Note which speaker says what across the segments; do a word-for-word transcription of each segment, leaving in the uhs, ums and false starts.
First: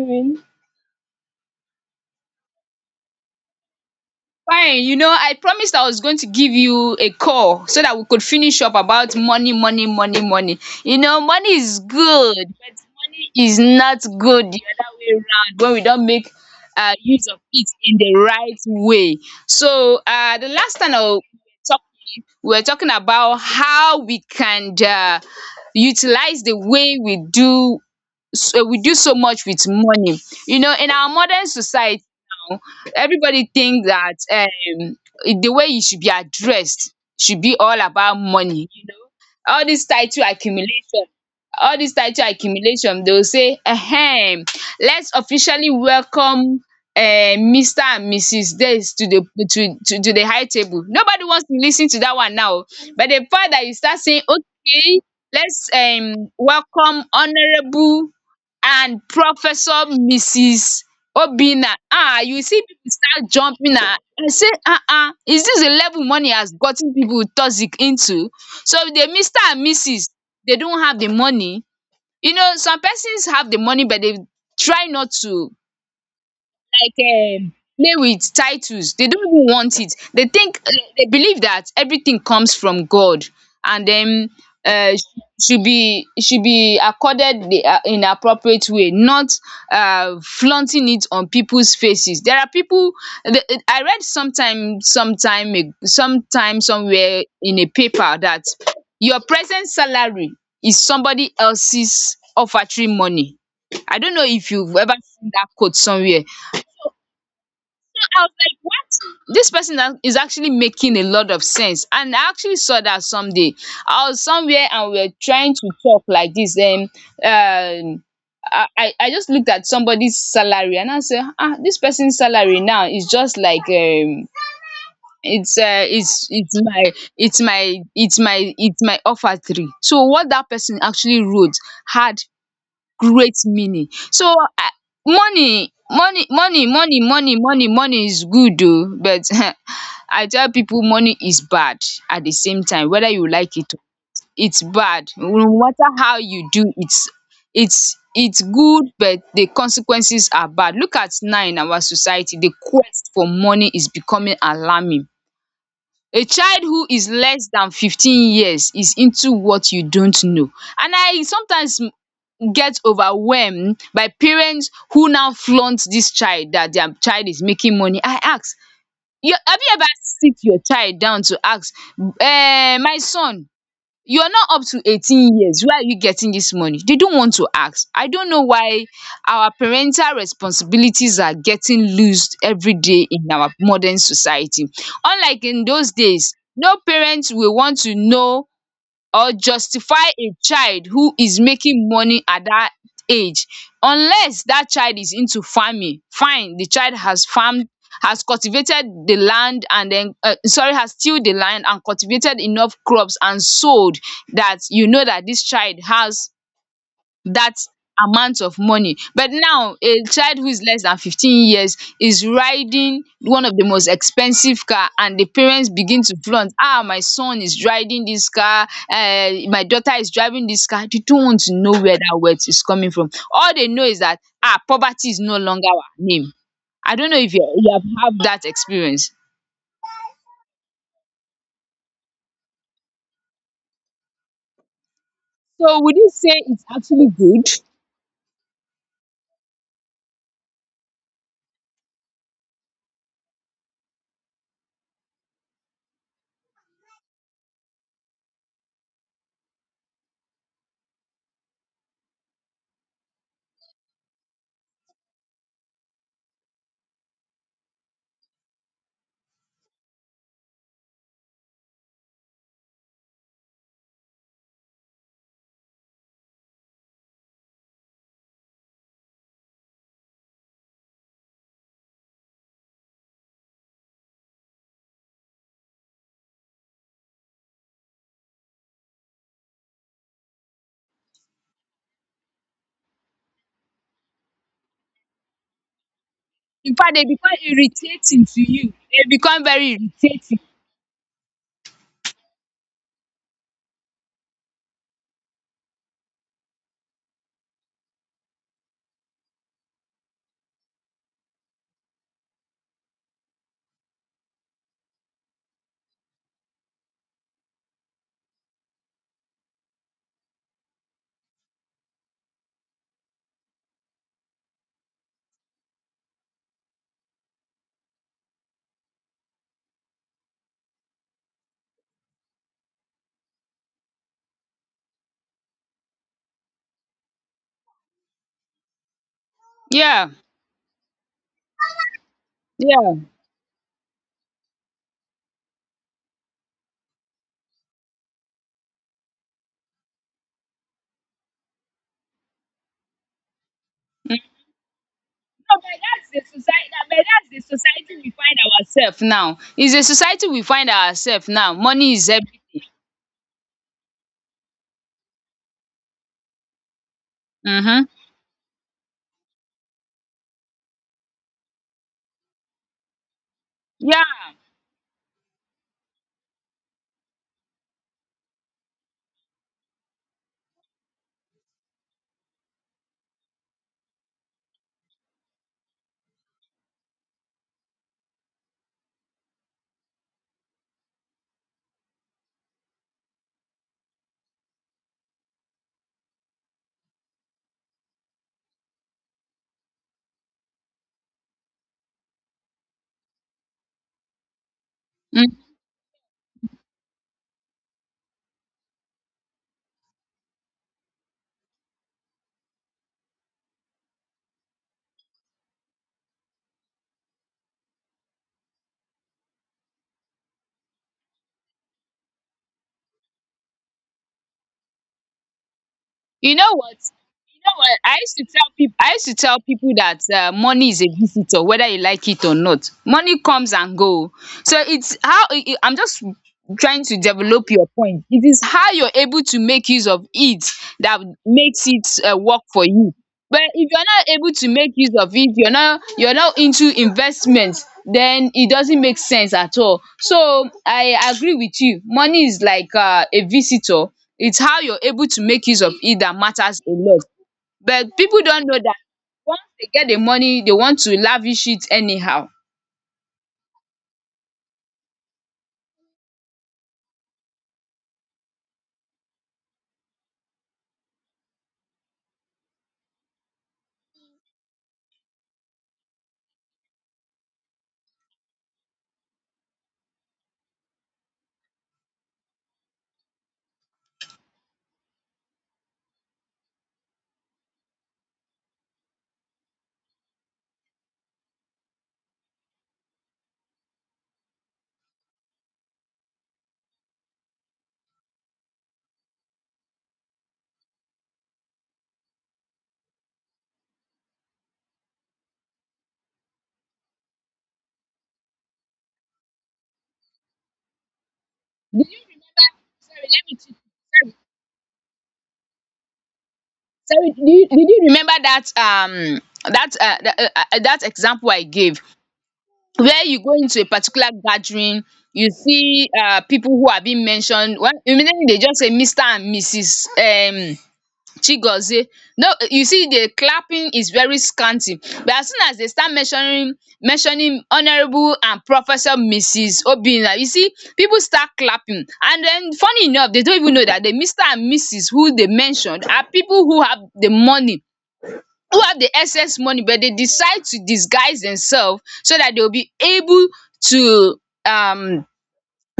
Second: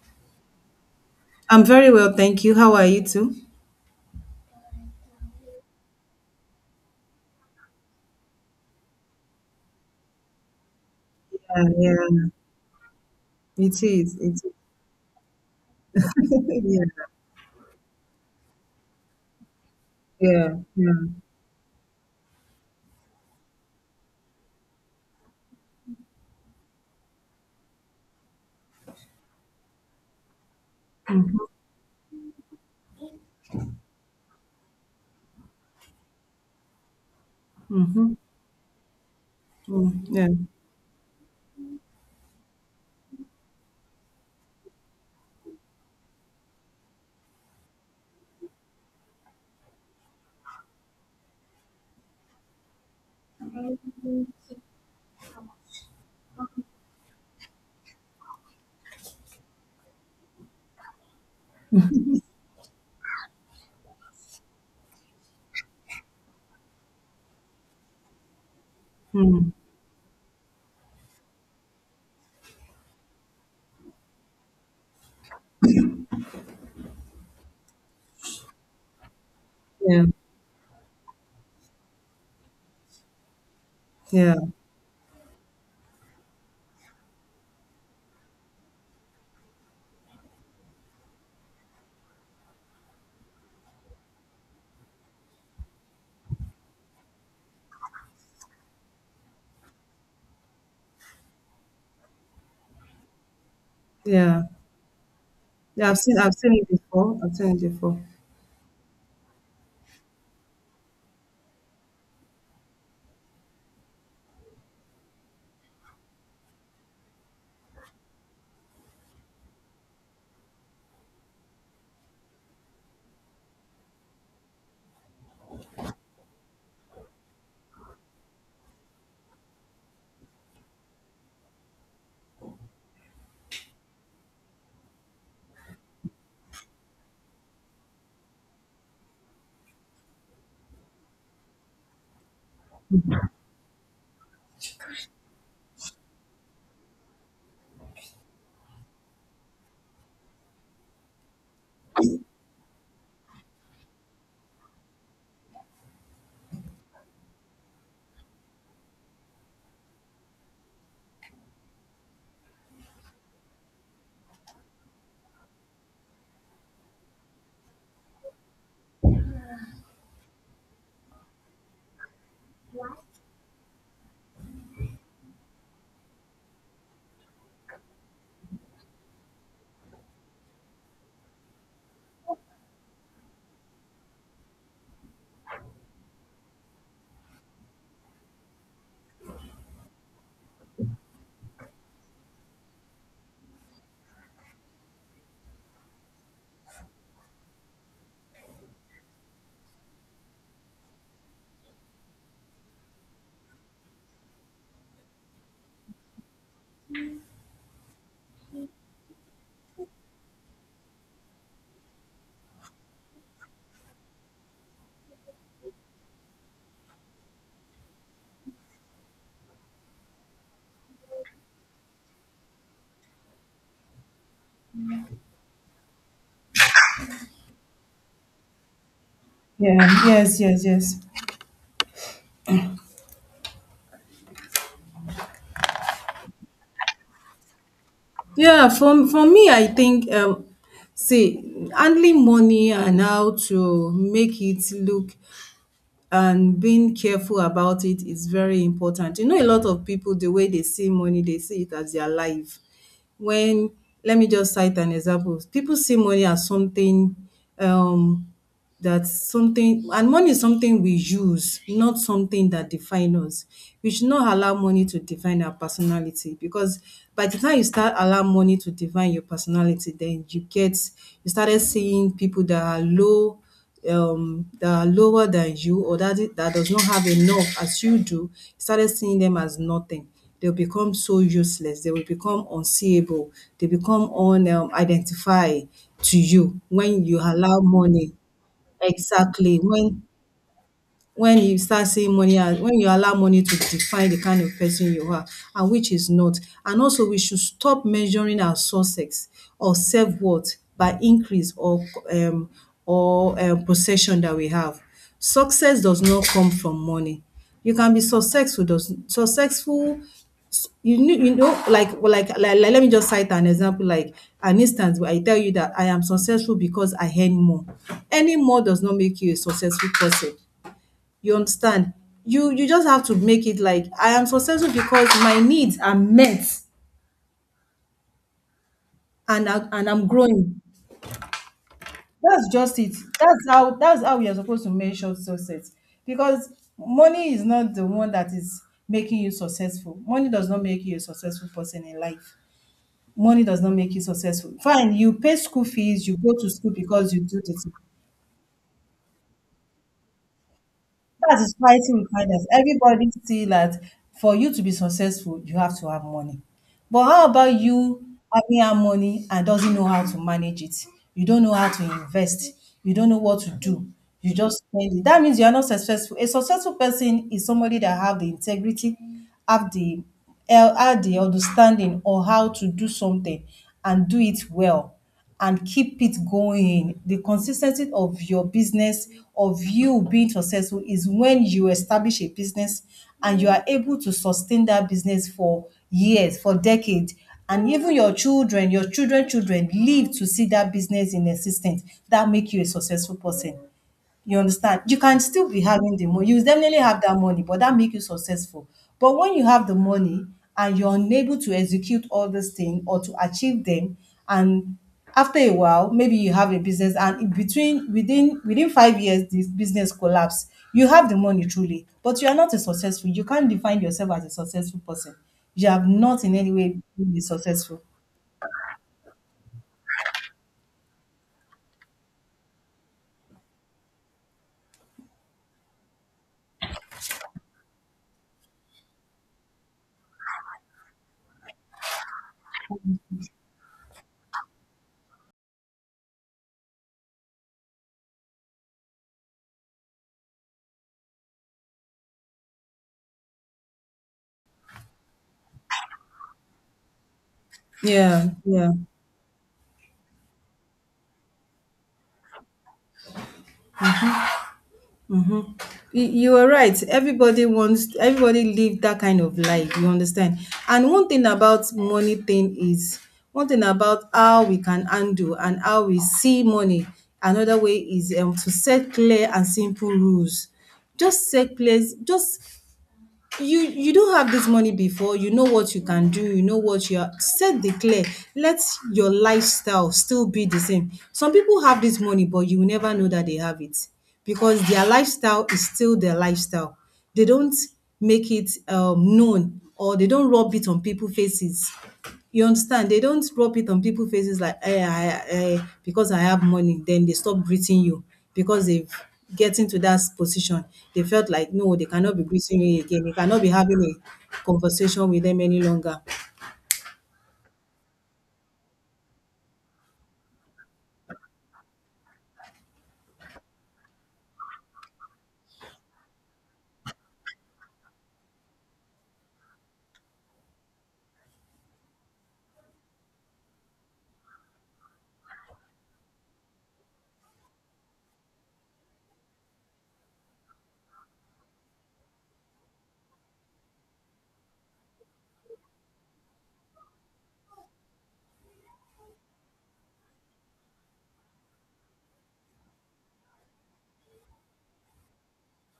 Speaker 1: Doing?
Speaker 2: I'm very well, thank you. How are you too?
Speaker 1: Fine. You know, I promised I was going to give you a call so that we could finish up about money, money, money, money. You know, money
Speaker 2: Yeah,
Speaker 1: is
Speaker 2: yeah.
Speaker 1: good, but money is
Speaker 2: It
Speaker 1: not
Speaker 2: is. It is.
Speaker 1: good the other way around when we don't make uh,
Speaker 2: yeah,
Speaker 1: use of it in the right way. So, uh, the
Speaker 2: yeah,
Speaker 1: last
Speaker 2: yeah.
Speaker 1: time I we talk, we were talking about how we can uh, utilize the way we do, so we do so much with money. You know, in our
Speaker 2: Mm,
Speaker 1: modern society now, everybody think that um the way you should be addressed should be all
Speaker 2: mhm,
Speaker 1: about money. You know, all this
Speaker 2: mm,
Speaker 1: title
Speaker 2: yeah,
Speaker 1: accumulation, all this title accumulation, they will say, "Ahem, let's officially welcome." Uh, Mister and Missus This to the to, to to the high table. Nobody wants to listen to that one now. But the part that you start saying, okay, let's um welcome Honorable and Professor Missus Obinna. Ah, you see people start jumping ah. I say, um is this the level money has gotten people toxic into? So the Mister
Speaker 2: mm,
Speaker 1: and Missus, they don't have the money. You know, some persons have the money, but they try not to like um play with titles. They don't even want it.
Speaker 2: yeah,
Speaker 1: They think, uh, they believe that everything comes from God. And then,
Speaker 2: yeah,
Speaker 1: um should be should be accorded the um in appropriate way, not um flaunting it on peoples faces. There are people, the it- I read sometime sometime a sometime somewhere in a paper that your present salary is somebody else's offertory money. I don't know
Speaker 2: yeah.
Speaker 1: if you've ever seen that quote
Speaker 2: Yeah, I've seen.
Speaker 1: somewhere.
Speaker 2: I've seen it before. I've seen it before.
Speaker 1: I was like, what? This person a- is actually making a lot of sense. And I actually saw that someday. I was somewhere and we were trying to talk like this. Um, um I, I I just looked at somebody's salary and I said, ah, this person's salary now is just like um it's uh it's it's my it's my it's my it's my offer three. So what that person actually wrote had great meaning. So I money money money money money money money is good oo, but I tell people money is bad at the same time, whether you like it or, it's bad no matter how you do. It's it's it's good, but the consequences are bad. Look at now in our society, the quest for money is becoming alarming. A child who is less than fifteen years is into what you don't know, and I sometimes get overwhelmed by parents who now flaunt this child, that their child is making money. I ask, you, have you ever sit your child down to ask, eh, my son, you're not up to eighteen years. Where are you getting this money? They don't want to ask. I don't know why our parental responsibilities are getting loosed every day in our modern society. Unlike in those days, no parent will want to know or justify a child who is making money at that age, unless that child is into farming. Fine, the child has farmed, has cultivated the land, and then, uh, sorry, has tilled the land and cultivated enough crops and sold, that you know that this child has that amount of money. But now a child who is less than fifteen years is riding one of the most expensive car, and the parents begin to flaunt, ah, my son is riding this car. Uh, my daughter is driving this car. They don't want to know where that wealth is coming from. All they know is that, ah, poverty is no longer our name. I don't know if you you have have that experience.
Speaker 2: Yeah. Yes. Yes. Yes.
Speaker 1: So would you say it's actually good?
Speaker 2: Yeah. For for me, I think um, see handling money and how to make it look and being careful about it is very important. You know, a lot of people, the way they see money, they see it as their life. When, let me just cite an example. People see money as something um, that's something, and money is something we use, not something that define us. We should not allow money to define our personality, because by the time you start allow money to define your personality, then you get you started seeing people that are low, um that are lower than you, or that that does not have enough as you do, you started seeing them as nothing. They'll become so useless, they will become unseeable. They become unidentified, um, identify to you
Speaker 1: In fact,
Speaker 2: when
Speaker 1: they
Speaker 2: you
Speaker 1: become
Speaker 2: allow money.
Speaker 1: irritating to you. They become
Speaker 2: Exactly.
Speaker 1: very
Speaker 2: When
Speaker 1: irritating.
Speaker 2: when you start seeing money as when you allow money to define the kind of person you are, and which is not. And also, we should stop measuring our success or self-worth by increase or um or um possession that we have. Success does not come from money. You can be successful does successful. You know, you know like, well, like like like let me just cite an example, like an instance where I tell you that I am successful because I earn more. Earning more does not make you a successful person. You understand? You you just have to make it like I am successful because my needs are met, and I, and I'm
Speaker 1: Yeah,
Speaker 2: growing. That's just it.
Speaker 1: yeah.
Speaker 2: That's how that's how we are supposed to measure success. Because money is not the one that is making you successful. Money does not make you a successful person in life. Money does not make you successful. Fine, you pay
Speaker 1: No,
Speaker 2: school
Speaker 1: but
Speaker 2: fees,
Speaker 1: that's
Speaker 2: you
Speaker 1: the
Speaker 2: go to
Speaker 1: society.
Speaker 2: school
Speaker 1: No, but
Speaker 2: because you
Speaker 1: that's the
Speaker 2: do this.
Speaker 1: society we find ourselves now. It's the society we find ourselves
Speaker 2: That is
Speaker 1: now. Money
Speaker 2: fighting
Speaker 1: is
Speaker 2: kindness.
Speaker 1: everything.
Speaker 2: Everybody see that for you to be successful, you have to have money. But how about
Speaker 1: Mm-hmm.
Speaker 2: you having that money and doesn't know how to manage it? You don't know how to invest. You don't know what to do.
Speaker 1: Yeah.
Speaker 2: You just spend it. That means you are not successful. A successful person is somebody that have the integrity, have the eh, have the understanding or how to do something and do it well and keep it going. The consistency of your business, of you being successful, is when you establish a business and you are able to sustain that business for years, for decades. And even your children, your children, children live to see that business in existence. That make you a successful person. You understand? You can still
Speaker 1: Mm.
Speaker 2: be having the money. You definitely have that money, but that make you successful. But when you have the money and you're unable to execute all these things or to achieve them, and after a while, maybe you have a business, and in between within within five years, this business collapse. You have the money truly, but you are not a successful. You can't define yourself as a successful person. You have not
Speaker 1: You
Speaker 2: in any
Speaker 1: know what?
Speaker 2: way been
Speaker 1: know what?
Speaker 2: successful.
Speaker 1: I used to tell people. I used to tell people that, uh, money is a visitor, whether you like it or not. Money comes and go. So it's how i- i- I'm just trying to develop your point. It is how you're able to make use of it that makes it, uh, work for you. But if you're not able to make use of it, you're not you're not into investments, then it doesn't make sense at all. So I agree with you. Money is like, uh, a visitor. It's how you're able to make use of it that matters a lot. But people
Speaker 2: Yeah,
Speaker 1: don know
Speaker 2: yeah.
Speaker 1: dat, once they get the money, they want to lavish it anyhow.
Speaker 2: You, you are right. Everybody wants, everybody live that kind of life. You understand? And one thing about money thing is, one thing about how we can handle and how we see money. Another way is um, to set clear and simple rules. Just set place, just you you do have this money before you know what you can do, you know what you are, set the clear, let your lifestyle still be the same. Some people have this money but you will never know that they have it, because their lifestyle is still their lifestyle. They don't make it um, known, or they don't rub it on people's faces. You understand? They don't rub it on people faces like, "Hey, I I, because I have money," then they stop greeting you because they've getting to that position. They felt like, no, they
Speaker 1: Did
Speaker 2: cannot
Speaker 1: you
Speaker 2: be greeting you
Speaker 1: Sorry,
Speaker 2: again. You
Speaker 1: let me
Speaker 2: cannot be
Speaker 1: check.
Speaker 2: having a conversation with them any longer.
Speaker 1: Sorry, did you did you remember dat, um dat um dat example I gave, where you go into a particular gathering, you see um people who are being mentioned. One, immediately they just say Mister and Mrs um Chigozie. No, you see the clapping is very scanty. But as soon as they start mentioning mentioning Honourable and Professor Missus Obinna, you see people start clapping. And then, funny enough, they don't even know that the Mister and Missus who they mentioned are people who have the money, who have the excess money, but they decide to disguise themselves so that they'll be able to um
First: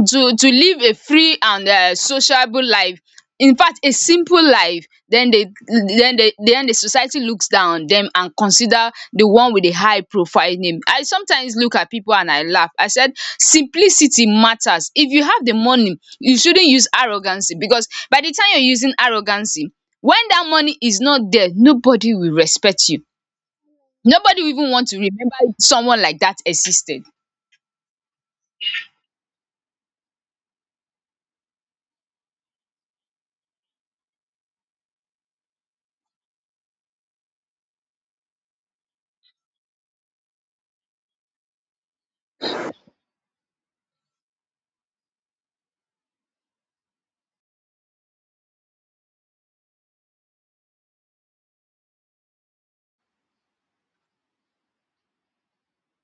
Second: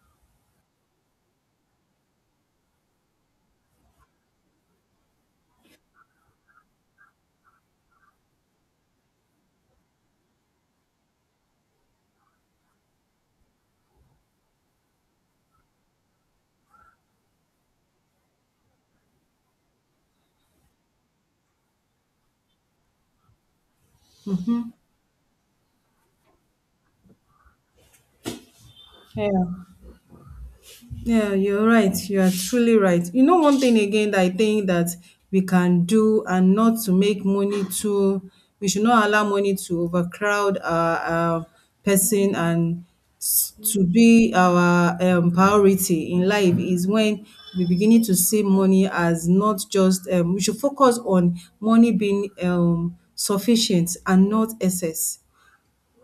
Speaker 1: to to live a free and um sociable life, in fact a simple life. Then they then they then the society looks down on them and consider the one with the high profile name. I sometimes look at people and I laugh. I said, simplicity matters. If you have the money, you shouldn't use arrogancy, because by the time you're using arrogancy, when that money is not there, nobody will respect you. Nobody will even want to remember someone like that existed.
Speaker 2: Yeah. Yeah, you're right. You are truly right. You know, one thing again that I think that we can do, and not to make money too, we should not allow money to overcrowd our, our person, and s- to be our um, priority in life is when we beginning to see money as not just, um, we should focus on money being um, sufficient and not excess.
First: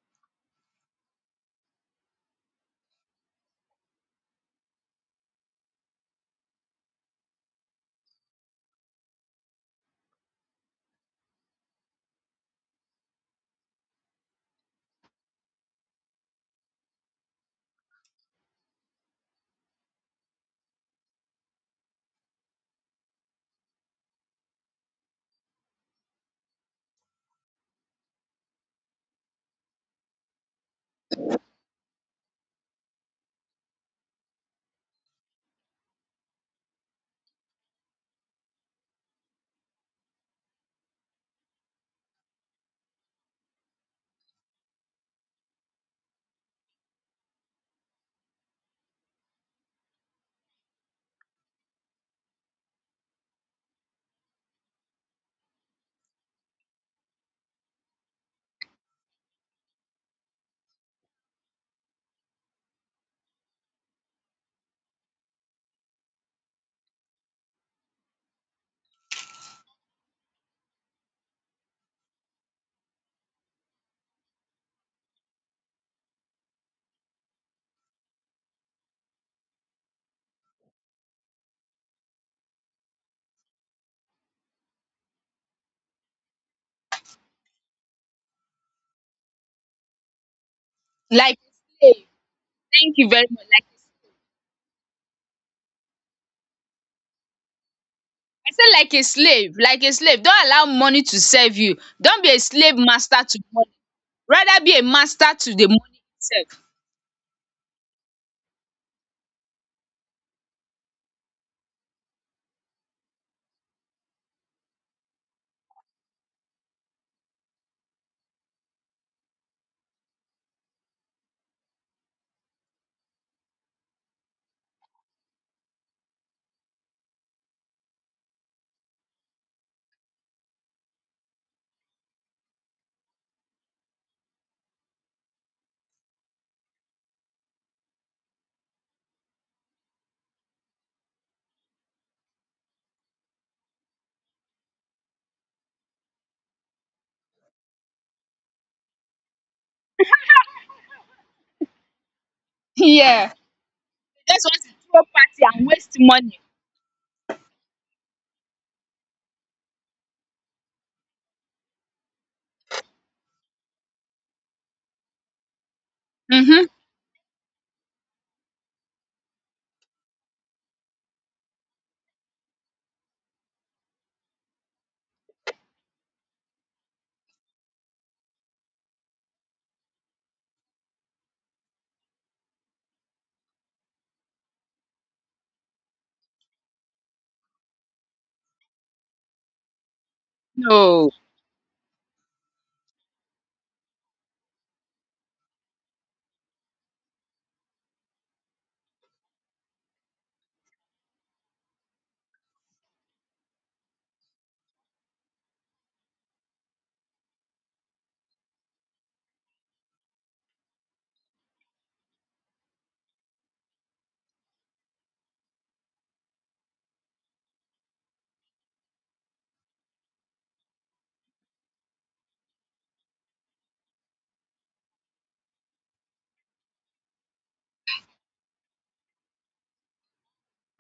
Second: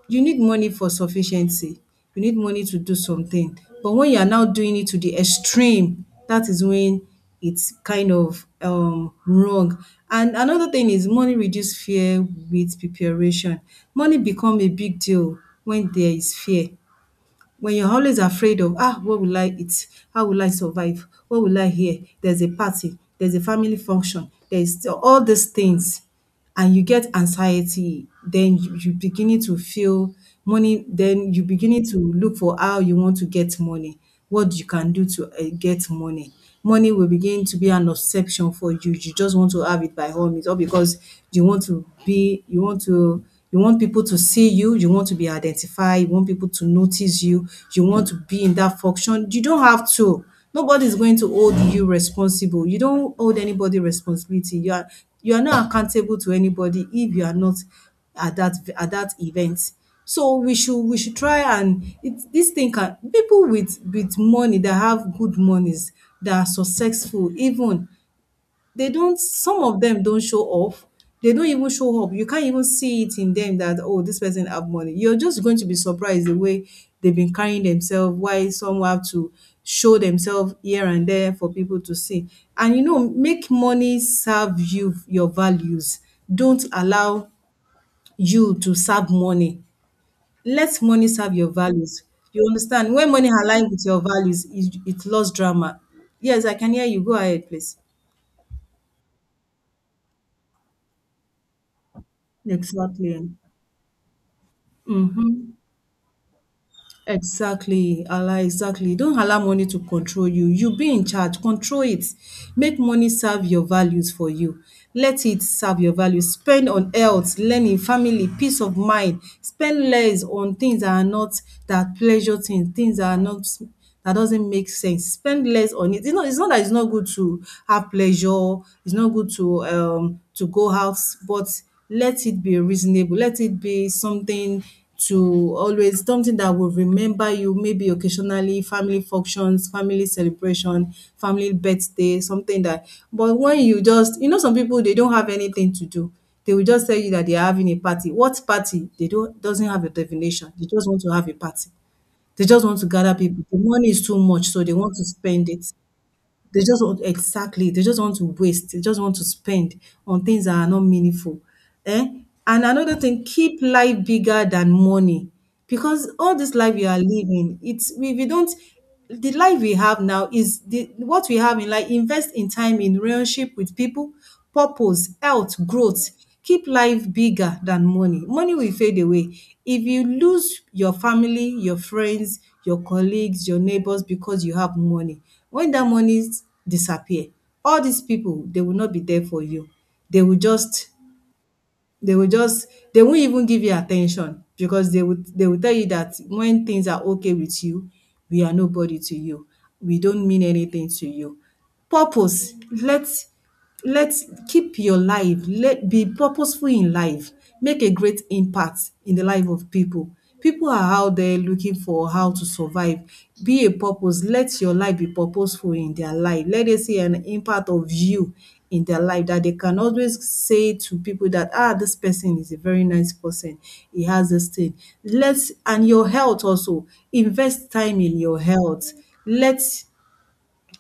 Speaker 2: You need money for sufficiency. You need money to do something. But when you are now doing it to the extreme, that is when it's kind of um wrong. And another thing is money reduce fear with preparation. Money become a big deal when there is fear, when you're always afraid of ah what will I eat? How will I survive? What will I hear? There's a party, there's a family function, there's all these things, and you get anxiety, then you, you beginning to feel money, then you beginning to look for how you want to get money, what you can do to eh, get money. Money will begin to be an obsession for you. You just want to have it by all means, or because you want to be, you want to, you want people to see you, you want to be identified, you want people to notice you, you want to be in that function. You don't have to. Nobody is going to hold you responsible. You don't hold anybody responsibility. You are you are not accountable to anybody if you are not at that at that event. So we should we should try and it, this thing can people with with money that have good monies that are successful even they don't, some of them don't show off. They don't even show up. You can't even see it in them that oh this person have money. You're just going to be surprised the way they've been carrying themselves. Why some have to show themselves here and there for people to see. And you know, make money serve you your values. Don't allow you to serve money. Let money serve
Speaker 1: Like
Speaker 2: your
Speaker 1: a
Speaker 2: values.
Speaker 1: slave.
Speaker 2: You understand?
Speaker 1: Thank you
Speaker 2: When
Speaker 1: very
Speaker 2: money
Speaker 1: much. Like
Speaker 2: align with your values, it it lost drama. Yes, I can hear you. Go ahead, please.
Speaker 1: I say, like a slave, like a slave. Don't allow money to serve you. Don't be a slave
Speaker 2: Exactly.
Speaker 1: master to money. Rather be a master
Speaker 2: Mm-hmm.
Speaker 1: to the money itself.
Speaker 2: Exactly. Allah, exactly. Don't allow money to control you. You be in charge. Control it. Make money serve your values for you. Let it serve your values. Spend on health, learning, family, peace of mind. Spend less on things that are not that pleasure things, things that are not that doesn't make sense. Spend less on it. It's not it's not that it's not good to have pleasure, it's not good to um to go out, but let it be reasonable. Let it be something to always something that will remember you, maybe occasionally, family functions, family celebration, family birthday, something that, but when you just, you know, some people they don't have anything to do, they will just tell you that they are having a party. What party? They don't doesn't have a definition, they just want to have a party, they just want to gather
Speaker 1: Yeah.
Speaker 2: people. The money is too
Speaker 1: You just
Speaker 2: much, so
Speaker 1: want to
Speaker 2: they want
Speaker 1: throw
Speaker 2: to spend
Speaker 1: party
Speaker 2: it.
Speaker 1: and waste money.
Speaker 2: They just want exactly. They just want to waste. They just want to spend on things that are not meaningful. Eh? And another thing, keep life bigger than money, because all this
Speaker 1: Mhm.
Speaker 2: life you are living, it's we we don't. The life we have now is the what we have in life. Invest in time in relationship with people, purpose, health, growth, keep life bigger than money. Money will fade away. If you lose your family, your friends, your colleagues, your neighbors because you have money, when that money s- disappear, all these people, they will not be there for you. They will just
Speaker 1: No.
Speaker 2: they will just they won't even give you attention because they would. They will tell you that when things are okay with you, we are nobody to you. We don't mean anything to you. Purpose, let's let's keep your life, let be purposeful in life, make a great impact in the life of people. People are out there looking for how to survive. Be a purpose. Let your life be purposeful in their life. Let them see an impact of you in their life that they can always say to people that ah this person is a very nice person. He has this thing. Let's and your health also. Invest time in your health. Let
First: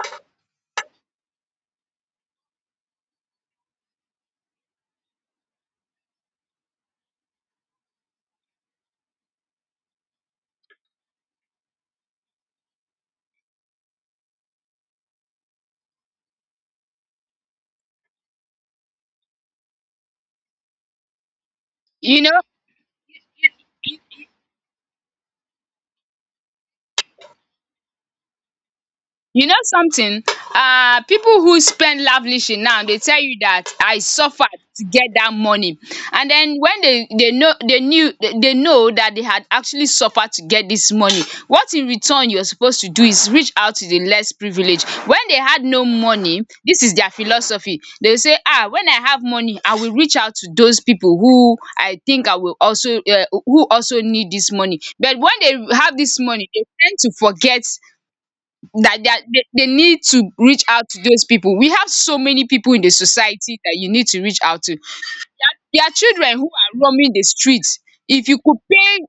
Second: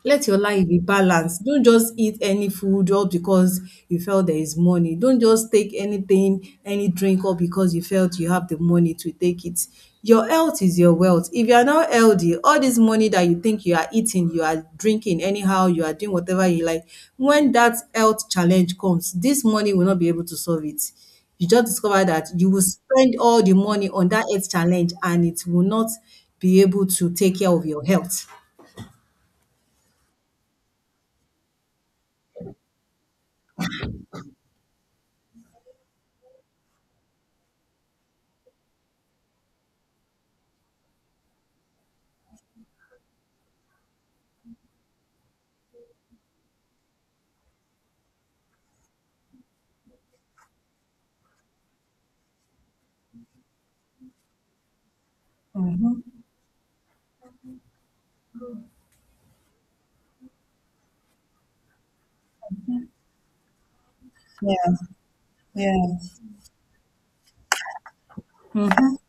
Speaker 2: let your life be balanced. Don't just eat any food just because you felt there is money. Don't just take anything, any drink, or because you felt you have the money to take it. Your health is your wealth. If you are not healthy, all this money that you think you are eating, you are drinking anyhow, you are doing whatever you like, when that health challenge comes, this money will not be able to solve it. You just discover
Speaker 1: You
Speaker 2: that
Speaker 1: know,
Speaker 2: you will spend all the money on that health challenge and it will not be able to take care of your health.
Speaker 1: You know something? Uh, people who spend lavishly now, they tell you that I suffered to get that money. And then when they, they know they knew they they know that they had actually suffered to get this money, what in return you're supposed to do is reach out to the less privileged. When they had no money, this is their philosophy. They will say, ah, when I have money, I will reach out to those people who I think I will also, uh, who also need this money. But when they have this money, they tend to forget that they, are- they they need to reach out to those people. We have so many people in the society that you need to reach
Speaker 2: Yeah,
Speaker 1: out to. There are
Speaker 2: yeah.
Speaker 1: children who are roaming the streets. If you could pay,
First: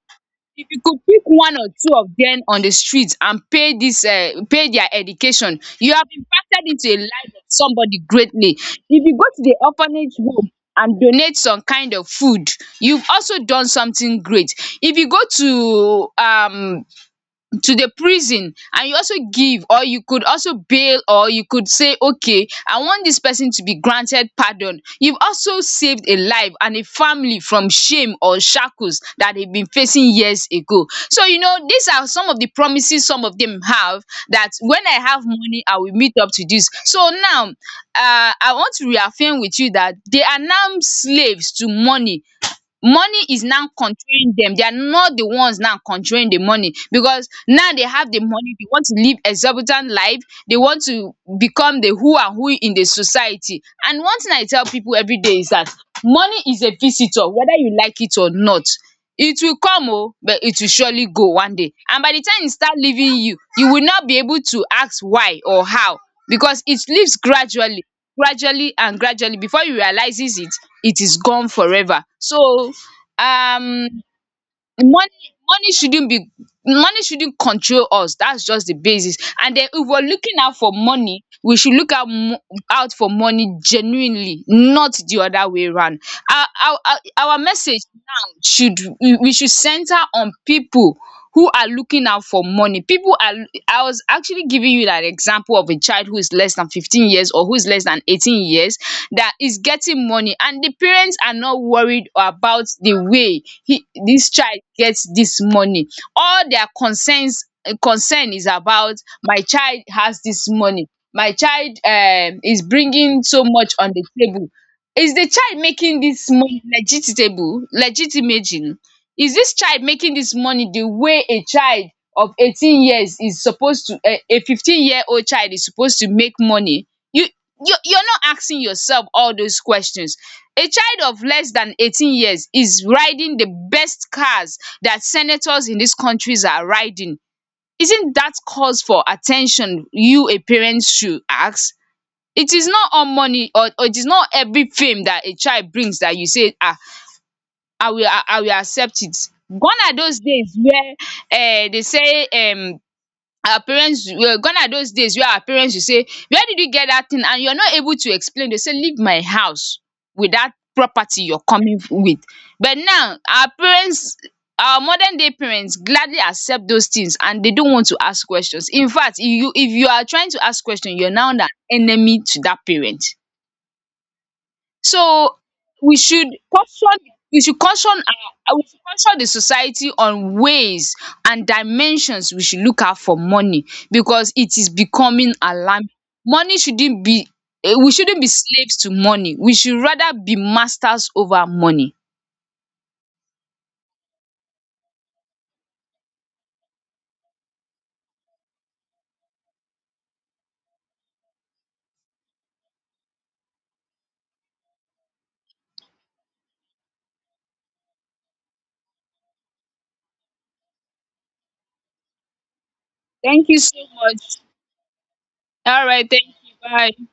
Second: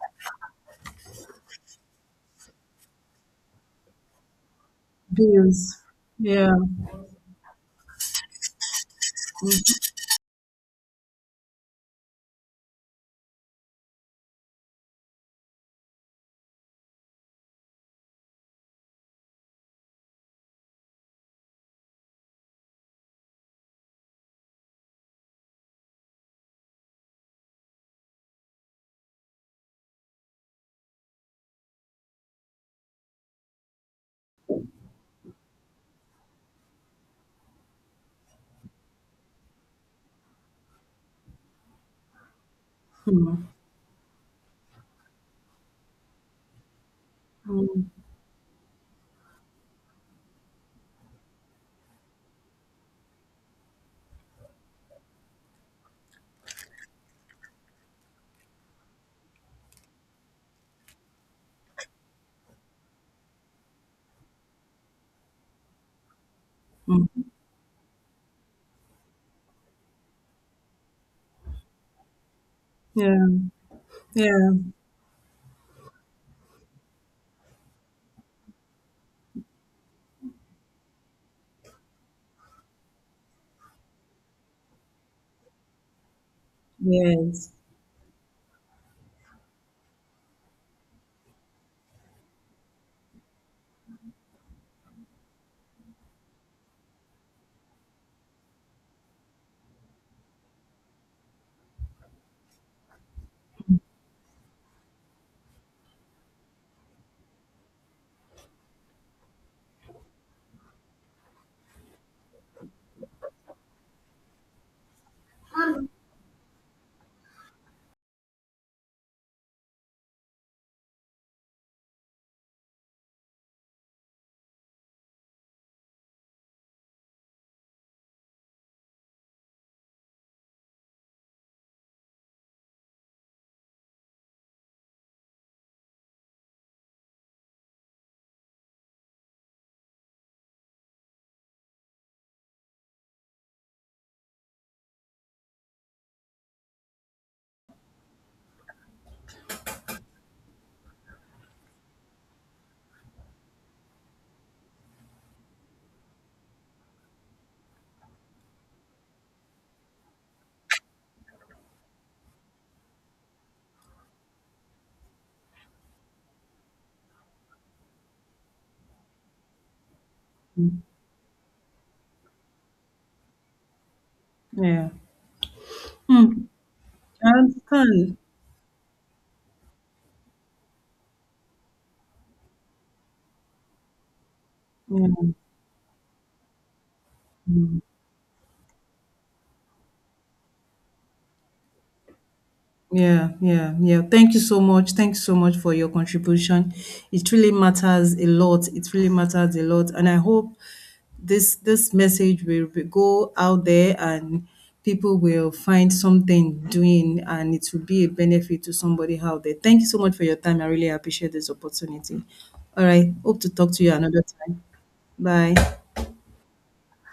Speaker 1: if you could pick one or two of them on the streets and pay this, uh, pay their education,
Speaker 2: Bills.
Speaker 1: you have
Speaker 2: Yeah,
Speaker 1: impacted into a life of somebody greatly. If you go to the orphanage home and donate some kind of food, you've also done something great. If you go to um to the prison and you also give, or you could also bail, or you could say, okay, I want this person to be granted pardon, you've also saved a life and a family from shame or shackles that they've been facing years ago. So, you know these are some of the promises some of them have, that when I have money I will meet up to this. So now, uh, I want to reaffirm with you that they are now slaves to money. Money is now controlling them. They are not the ones now controlling the money, because now they have the money. They want to live exorbitant life. They want to become the who and who in the society. And one thing I tell people every day is that money is a visitor, whether you like it or not. It will come oh, but it will surely go one day. And by the time e start leaving you, you will not be able to ask why or how, because it leaves gradually gradually and gradually, before you realizes it, it is gone forever. So
Speaker 2: yeah,
Speaker 1: um
Speaker 2: yeah,
Speaker 1: money money shouldn't be money shouldn't control us. That's just the basis. And then, if we're looking out for money, we should look out mo out for money genuinely, not the other way round. Our our our our
Speaker 2: yes,
Speaker 1: message now, should we we should center on people who are looking out for money. People are I was actually giving you that example of a child who is less than fifteen years, or who is less than eighteen years, that is getting money, and the parents are not worried about the way he this child gets this money. All their concerns concern is about, my child has this money, my child um is bringing so much on the table. Is the child making this money legitimate? Legitimate? Is this child making this money the way a child of eighteen years is supposed to, um a fifteen year old child is supposed to make money? You you you're not asking yourself all those questions. A child of less than eighteen years is riding the best cars that senators in these countries are riding. Isn't that cause for attention, you a parent should ask? It is not all money, or or it is not every fame that a child brings, that you say, ah, I will I I will accept it. Gone are those days where, uh, they say, um our parents, um gone are those days where our parents will say, where did you get that thing? And you are not able to explain. They say, leave my house with that property you are coming with. But now our parents our modern day parents gladly accept those things, and they don't want to ask questions. In fact, if you if you are trying to ask question, you are now an enemy to that parent.
Speaker 2: yeah.
Speaker 1: So we should
Speaker 2: Hmm,
Speaker 1: caution
Speaker 2: I
Speaker 1: we should caution
Speaker 2: understand.
Speaker 1: our uh, we should caution the society on ways and dimensions we should look out for money, because it is
Speaker 2: Yeah,
Speaker 1: becoming alarming. Money shouldn't be eh, we shouldn't be slaves to money. We should rather be masters over money.
Speaker 2: yeah, yeah, yeah. Thank you so much. Thank you so much for your contribution. It really matters a lot. It really matters a lot. And I hope this this message will be- go out there and people will find something doing and it will be a benefit to somebody out there. Thank you so much for your time. I really appreciate this opportunity. All right. Hope
Speaker 1: Thank
Speaker 2: to
Speaker 1: you
Speaker 2: talk
Speaker 1: so
Speaker 2: to you another
Speaker 1: much.
Speaker 2: time. Bye.
Speaker 1: All right, thank you. Bye.